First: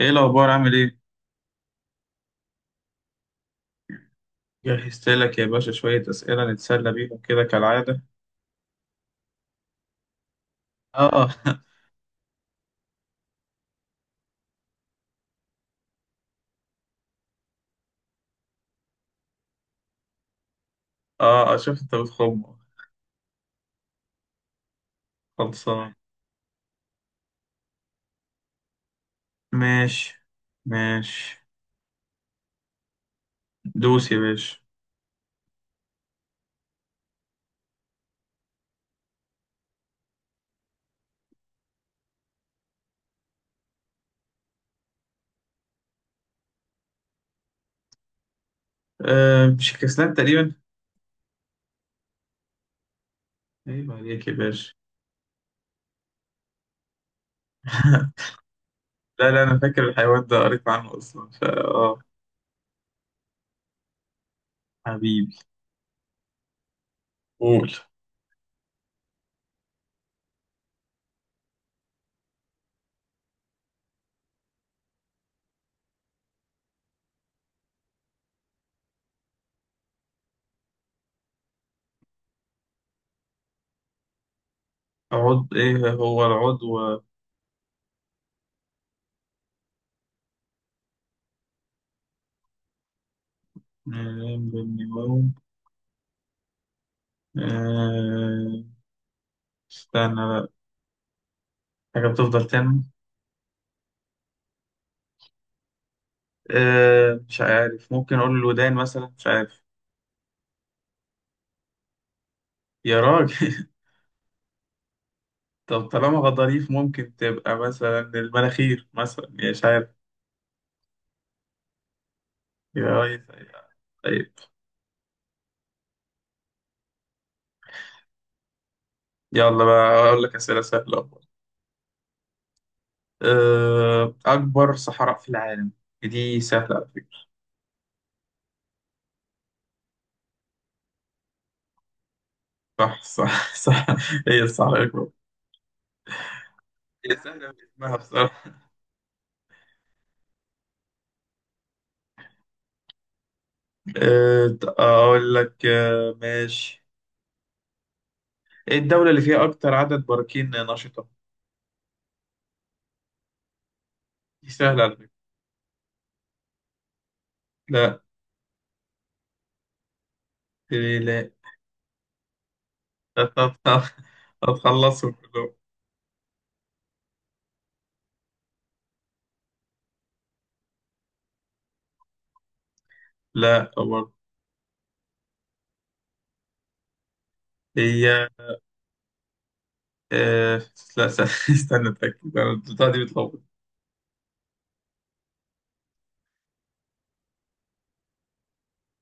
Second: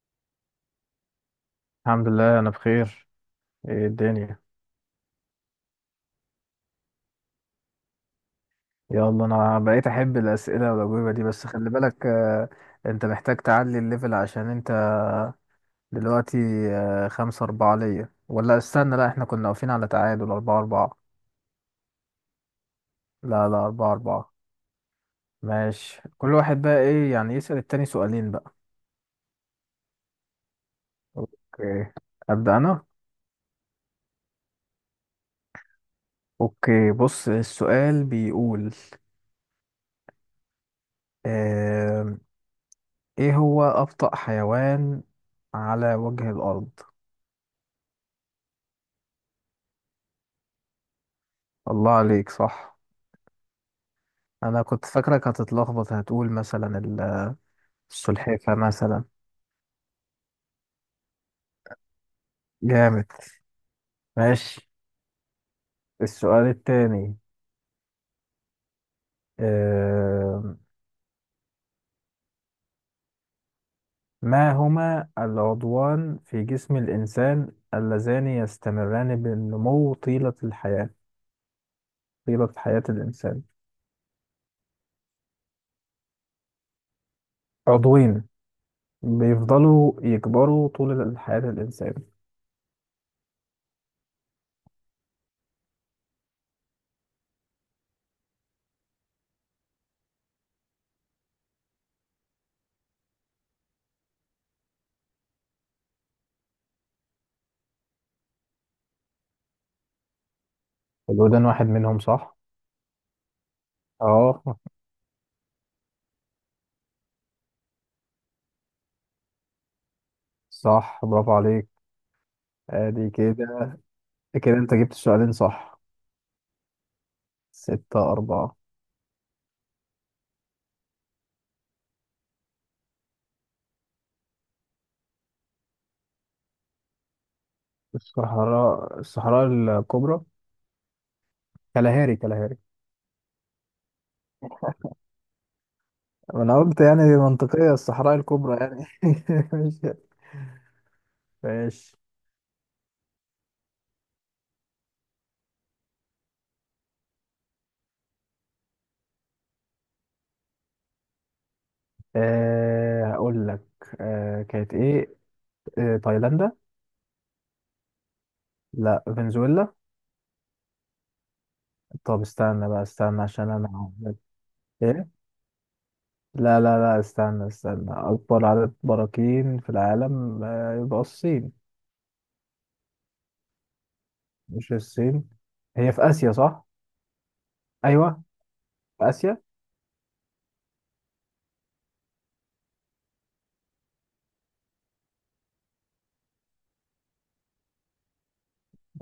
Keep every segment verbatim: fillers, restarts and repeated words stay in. ايه الاخبار؟ عامل ايه؟ الحمد لله، انا بخير. ايه الدنيا؟ جهزت لك يا باشا شويه اسئله نتسلى بيهم كده كالعاده. يلا انا بقيت احب الاسئله والاجوبه دي، اه بس خلي بالك. آه، انت محتاج تعلي الليفل عشان انت دلوقتي. آه، خمسة أربعة ليا، ولا استنى؟ لا، احنا كنا واقفين على تعادل أربعة أربعة. اه اشوف انت بتخم. لا لا، أربعة أربعة. خلصان. ماشي، كل واحد بقى ايه يعني، يسأل التاني سؤالين بقى. ماشي ماشي. اوكي، أبدأ أنا. دوس يا باشا. اوكي، بص السؤال بيقول آم، ايه هو أبطأ حيوان على وجه الأرض؟ آه مش كسلان تقريبا. الله عليك، صح. ايوه عليك يا انا باشا. كنت فاكرك هتتلخبط، هتقول مثلا ال- السلحفة مثلا. لا لا انا فاكر الحيوان ده قريت عنه اصلا فا اه جامد. ماشي. حبيبي. السؤال التاني، قول. آه، ما هما العضوان في جسم الإنسان اللذان يستمران بالنمو طيلة الحياة، طيلة حياة الإنسان؟ عضو ايه هو العضو آه، عضوين بيفضلوا يكبروا طول حياة الإنسان. من النمو. آه استنى بقى. حاجه بتفضل تنمو. أه مش عارف ممكن اقول الودان مثلا مش عارف. الودان واحد منهم صح؟ يا راجل. اه. طب طالما غضاريف ممكن تبقى مثلا المناخير مثلا يا مش عارف. صح، برافو عليك. يا ادي ريس. كده. طيب. كده انت جبت السؤالين، صح؟ ستة أربعة. يلا بقى اقول لك اسئله سهله أهو. أه اكبر صحراء في العالم. دي سهله على فكره. الصحراء الصحراء الكبرى. كالهاري كالهاري. صح صح صح. هي الصحراء الاكبر. انا قلت يعني هي سهله منطقية، باسمها الصحراء بصراحه. الكبرى يعني. ماشي ماشي. أه اقول لك أه ماشي. ايه الدوله اللي فيها اكتر عدد براكين نشطه؟ أه هقول لك. أه دي كانت سهله على فكره. ايه؟ أه تايلاندا. لا لا، فنزويلا. لا طب استنى بقى، استنى عشان لا انا عارف. ايه. هتخلصهم كلهم. لا لا لا، استنى استنى، اكبر عدد براكين في العالم أه يبقى الصين. لا برضه. مش الصين. هي في اسيا صح؟ ايوه، هي في اسيا. آه... لا س- استنى اتاكد انا البتاعه دي بتلخبط.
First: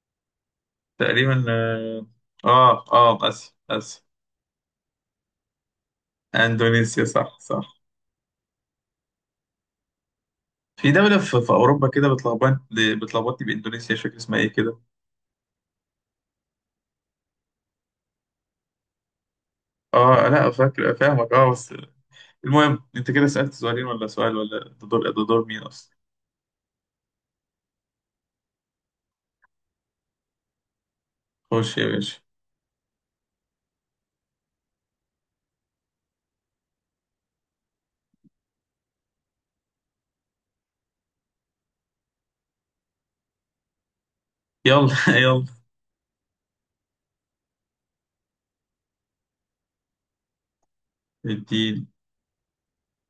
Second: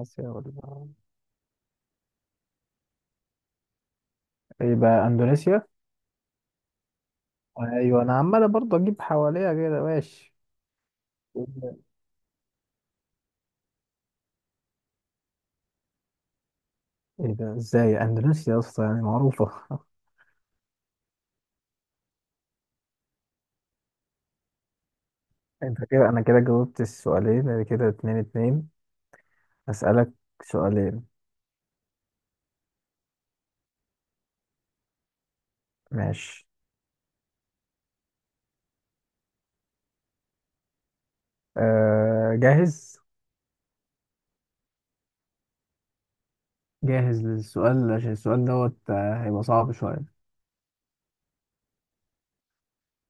اسيا ولا؟ تقريبا. اه اه آه، اسيا اسيا. يبقى اندونيسيا. اندونيسيا صح صح. ايوه، انا عمال برضه اجيب حواليها كده. ماشي. في دولة في, في أوروبا كده بتلخبط. بتلخبطني بإندونيسيا مش فاكر اسمها إيه كده. ايه ده، ازاي اندونيسيا يا اسطى، يعني معروفة. آه لا فاكر فاهمك آه بس. المهم أنت كده سألت سؤالين ولا سؤال ولا ده دور ده دور مين انت أصلا. كده، انا كده جاوبت السؤالين، أدي كده اتنين اتنين. اسألك سؤالين. خش يا باشا. ماشي. أه جاهز. يلا يلا. جاهز للسؤال، عشان السؤال دوت آه، هيبقى صعب شوية. الدين.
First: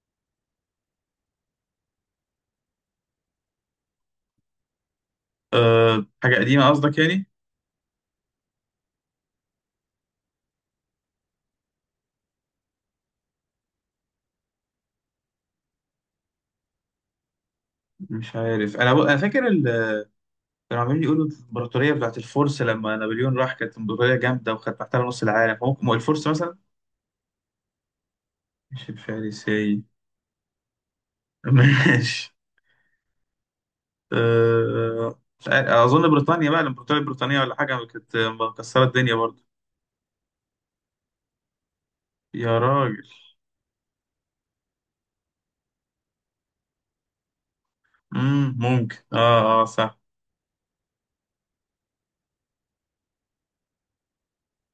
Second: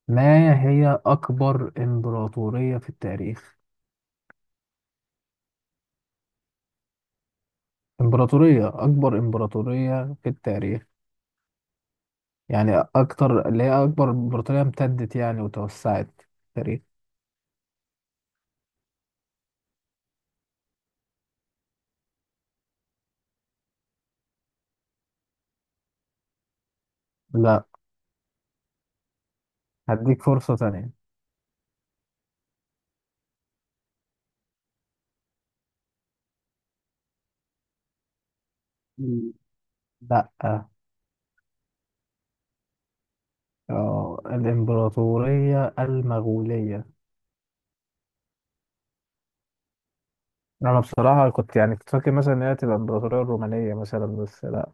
ما هي أكبر إمبراطورية في التاريخ؟ آه حاجة قديمة قصدك يعني. إمبراطورية أكبر إمبراطورية في التاريخ، يعني أكتر اللي هي أكبر إمبراطورية امتدت يعني وتوسعت في التاريخ. مش عارف أنا أنا فاكر. كانوا عمالين يقولوا الامبراطوريه بتاعت الفرس لما نابليون راح كانت امبراطوريه جامده وكانت محتله نص العالم هو هو الفرس مثلا. لا، مش الفارسي. هديك فرصة تانية. ماشي. أه... مش عارف. اظن بريطانيا بقى الامبراطوريه البريطانيه ولا حاجه كانت مكسره الدنيا مم. برضه. لا. يا راجل. اه، الإمبراطورية المغولية. امم ممكن اه اه صح. أنا بصراحة كنت يعني كنت فاكر مثلا إن هي تبقى الإمبراطورية الرومانية مثلا، بس لا.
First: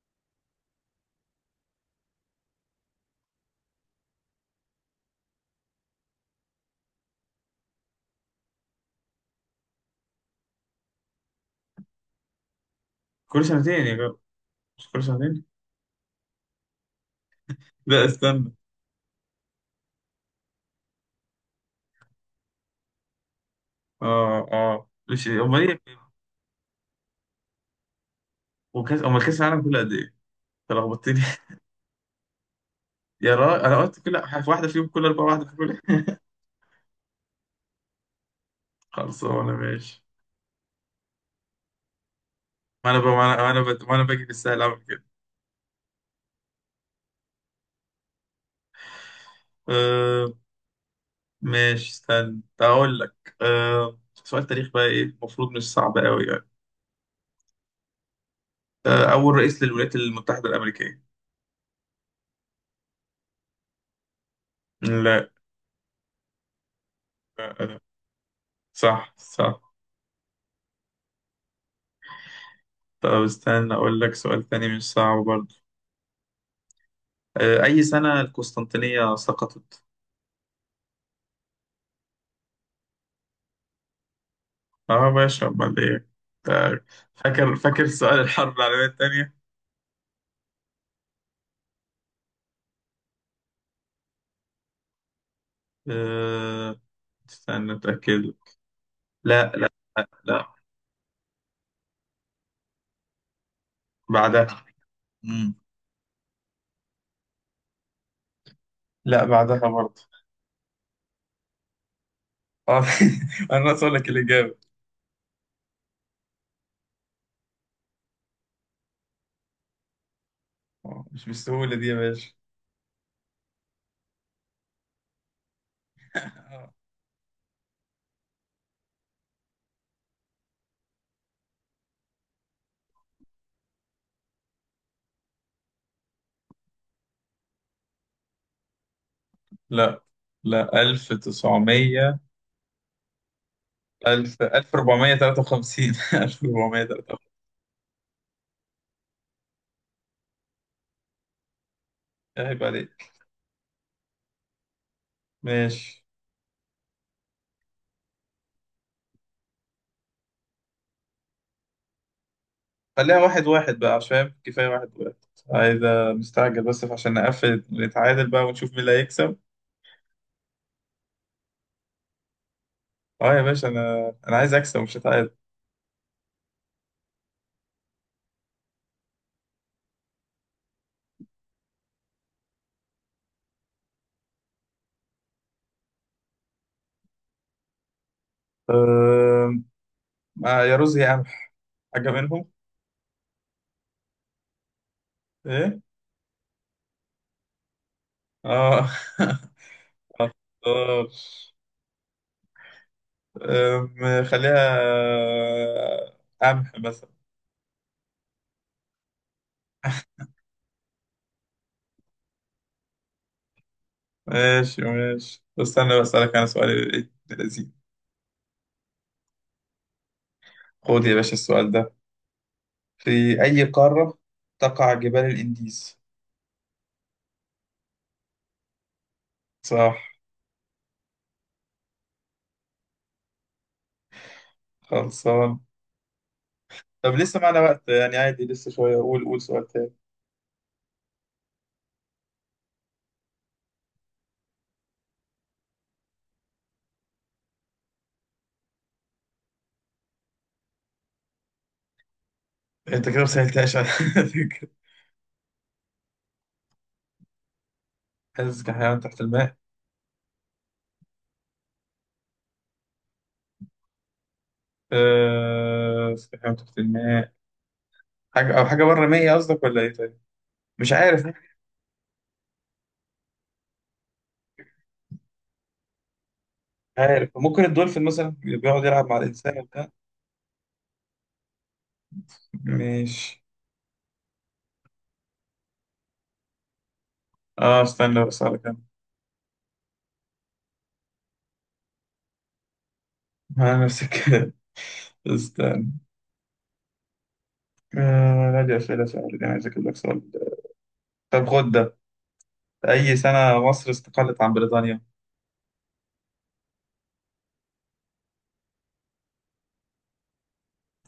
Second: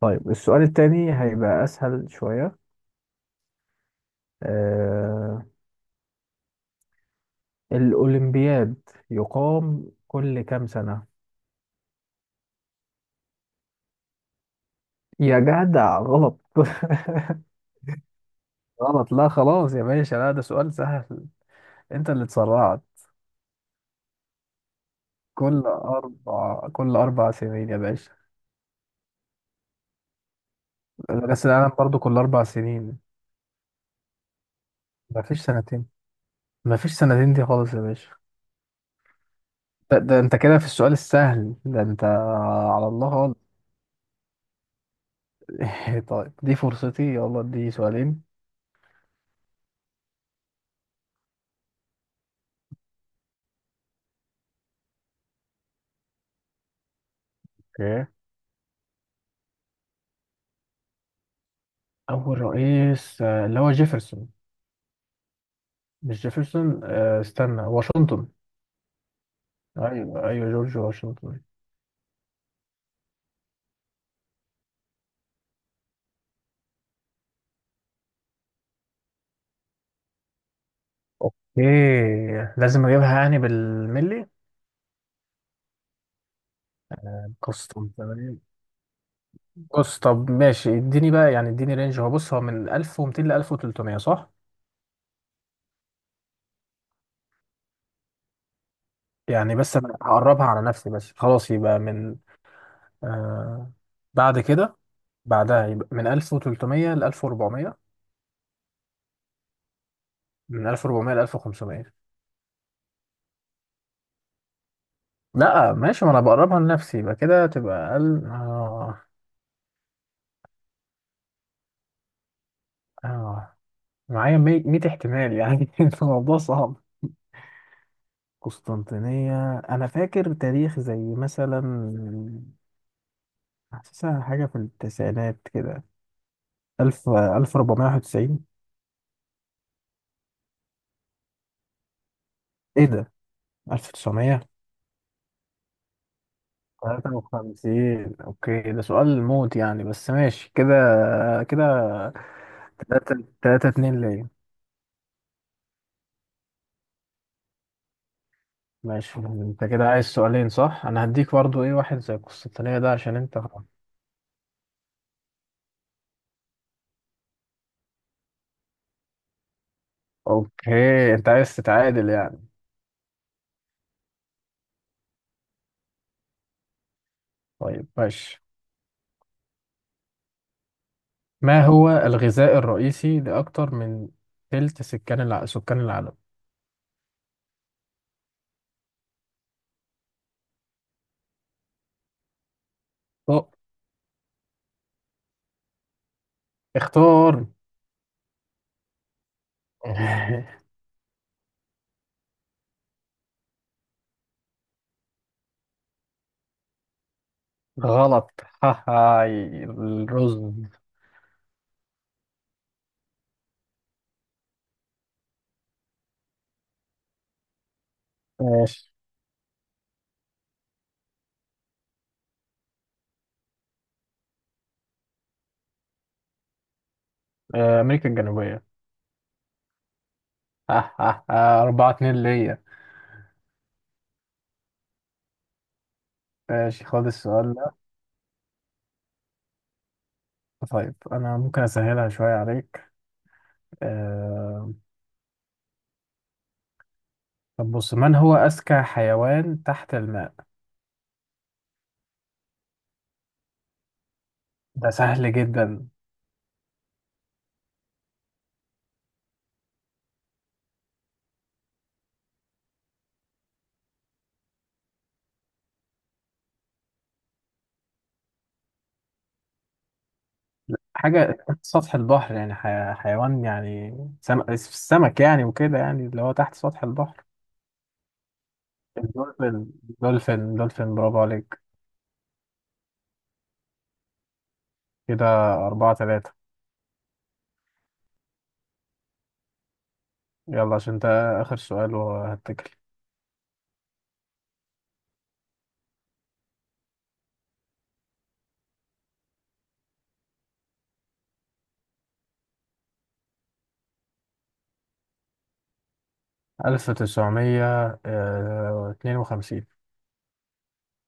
طيب السؤال التاني هيبقى أسهل شوية. آه، الأولمبياد يقام كل كام سنة؟ كل سنتين يا جماعة. مش كل يا سنتين. جدع غلط. لا استنى. غلط، لا خلاص يا باشا، لا ده سؤال سهل، أنت اللي اتسرعت. اه اه مش كل امال ايه. أربع كل أربع سنين يا باشا. وكاس امال كاس العالم كله قد ايه؟ تلخبطتني بس العالم برضو كل أربع سنين. يا راجل انا قلت كل واحده فيهم كل اربعه مفيش واحده في كل. سنتين. مفيش سنتين دي خالص يا باشا. خلصانه ده, ماشي. ده انت كده في السؤال السهل ده انت على ما انا ب... الله ما خالص. انا ما انا, ب... ما أنا باجي بالسهل اعمل كده. طيب دي فرصتي، يلا دي سؤالين. أه... ماشي. استنى اقول لك أه... سؤال تاريخ بقى ايه المفروض مش صعب قوي يعني. اوكي. أه... اول رئيس للولايات المتحدة الامريكية. اول رئيس، آه، اللي هو جيفرسون. لا. مش جيفرسون، آه، استنى، أه... واشنطن. صح صح. ايوه ايوه، جورج واشنطن. طب استنى اقول لك سؤال تاني مش صعب برضه. أه... اي سنة القسطنطينية سقطت؟ اوكي. لازم اجيبها يعني بالملي؟ اه باشا امال ايه. طيب، فاكر فاكر قسطم سؤال تمام. الحرب العالمية التانية. بص، طب ماشي، اديني بقى يعني اديني رينج. هو بص، هو من ألف ومئتين ل ألف وتلتمية صح؟ أه... استنى اتاكد. لا يعني لا بس انا هقربها لا على نفسي بس، خلاص يبقى من آه بعد بعدها. كده. مم. بعدها يبقى من ألف وتلتمية ل ألف وأربعمية. لا بعدها برضه. من ألف وأربعمية ل ألف وخمسمية. اه. انا ناقص اقول لك الاجابه. لا ماشي، ما انا بقربها لنفسي، يبقى كده تبقى اقل. آه آه، مش بالسهوله دي يا باشا. آه معايا مية احتمال يعني. الموضوع آه، صعب. قسطنطينية انا فاكر تاريخ زي مثلا، حاسسها حاجة في التسعينات كده. ألف ألف وأربعمية وواحد وتسعين. لا. لا ألف وتسعمية. ايه ده، ألف ألف وتسعمية؟ ألف وأربعمية وتلاتة وخمسين ألف وأربعمية وتلاتة وخمسين. تلاتة وخمسين، اوكي. ده سؤال موت يعني، بس ماشي كده. كده عيب عليك. تلاتة تلاتة، اتنين ليا. ماشي. ماشي، انت كده عايز سؤالين صح، انا هديك برضو ايه واحد زي القسطنطينية ده عشان خليها انت. واحد واحد بقى عشان كفايه واحد واحد. عايز. مستعجل بس عشان نقفل نتعادل بقى ونشوف مين اللي هيكسب. اوكي انت عايز تتعادل يعني. اه يا باشا انا انا عايز اكسب مش هتعادل. طيب ماشي. ما هو الغذاء الرئيسي لأكتر من تلت سكان الع... سكان العالم؟ أم... آه يا رز يا قمح. حاجه منهم. طب ايه. اختار. اه. آه. أم، خليها آه، قمح مثلا. غلط. هاي الرز. ماشي ماشي طب استنى بسألك أنا سؤال ابن لذيذ. ماشي. خد يا باشا السؤال ده. في أي قارة تقع جبال الإنديز؟ آه، أمريكا الجنوبية. صح. أربعة اتنين ليا. خلصان. ماشي خد طب لسه السؤال معنا ده. وقت يعني عادي لسه شوية. قول قول سؤال تاني. طيب أنا ممكن أسهلها شوية عليك. آه، طب بص، من هو أذكى حيوان تحت الماء؟ أنت كده مسهلتهاش على فكرة. ده سهل جدا. حاسس كحيوان تحت الماء. أه... كحيوان تحت الماء. حاجة أو حاجة بره مية قصدك ولا إيه طيب؟ مش عارف حاجة مش تحت سطح البحر، يعني حي... حيوان يعني، سم... السمك يعني وكده، يعني اللي هو تحت سطح البحر. عارف ممكن الدولفين مثلا بيقعد يلعب مع الإنسان الدولفين. وبتاع. دولفين دولفين، برافو عليك. ماشي. كده أربعة تلاتة. اه استنى بس على كده. يلا عشان ده آخر سؤال وهتكل. آه، نفس الكلام. استنى. آه لا دي أسئلة سهلة دي أنا عايز أجيب لك سؤال. طب خد ده. أي سنة مصر استقلت عن بريطانيا؟ ألف تسعمية آه، اتنين وخمسين.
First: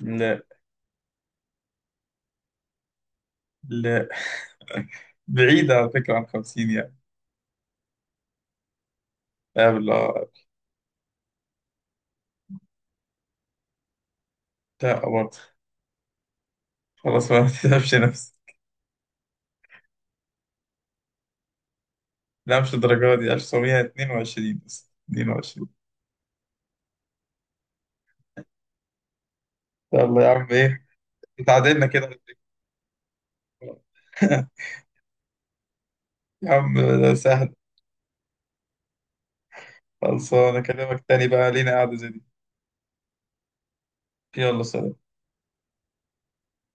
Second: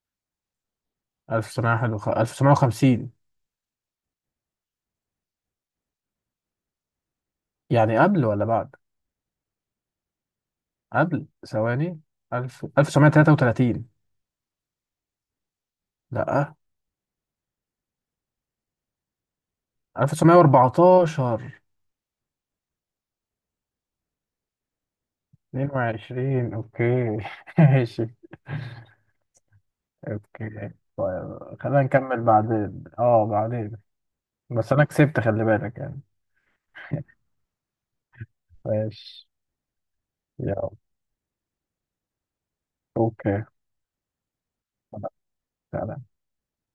لا. ألف تسعمية. ألف تسعمية وخمسين. لا. بعيدة على فكرة عن خمسين يعني. يعني قبل ولا بعد؟ لا بالله. قبل ثواني. ألف ألف تسعمية تلاتة وتلاتين. لا برضه. لأ. خلاص بقى ما تتعبش نفسك. ألف وتسعمية واربعتاشر. لا مش الدرجة دي. ألف وتسعمية واتنين وعشرين بس اتنين وعشرين. اتنين وعشرين، اوكي. ماشي. يلا يا عم اوكي. إيه. طيب خلينا اتعادلنا كده. نكمل بعدين، اه بعدين. بس انا كسبت خلي بالك يعني. يا عم ده سهل. ماشي. خلصانة يلا. أكلمك تاني بقى لينا قعدة زي دي. اوكي. يلا سلام. خلاص. تعالى.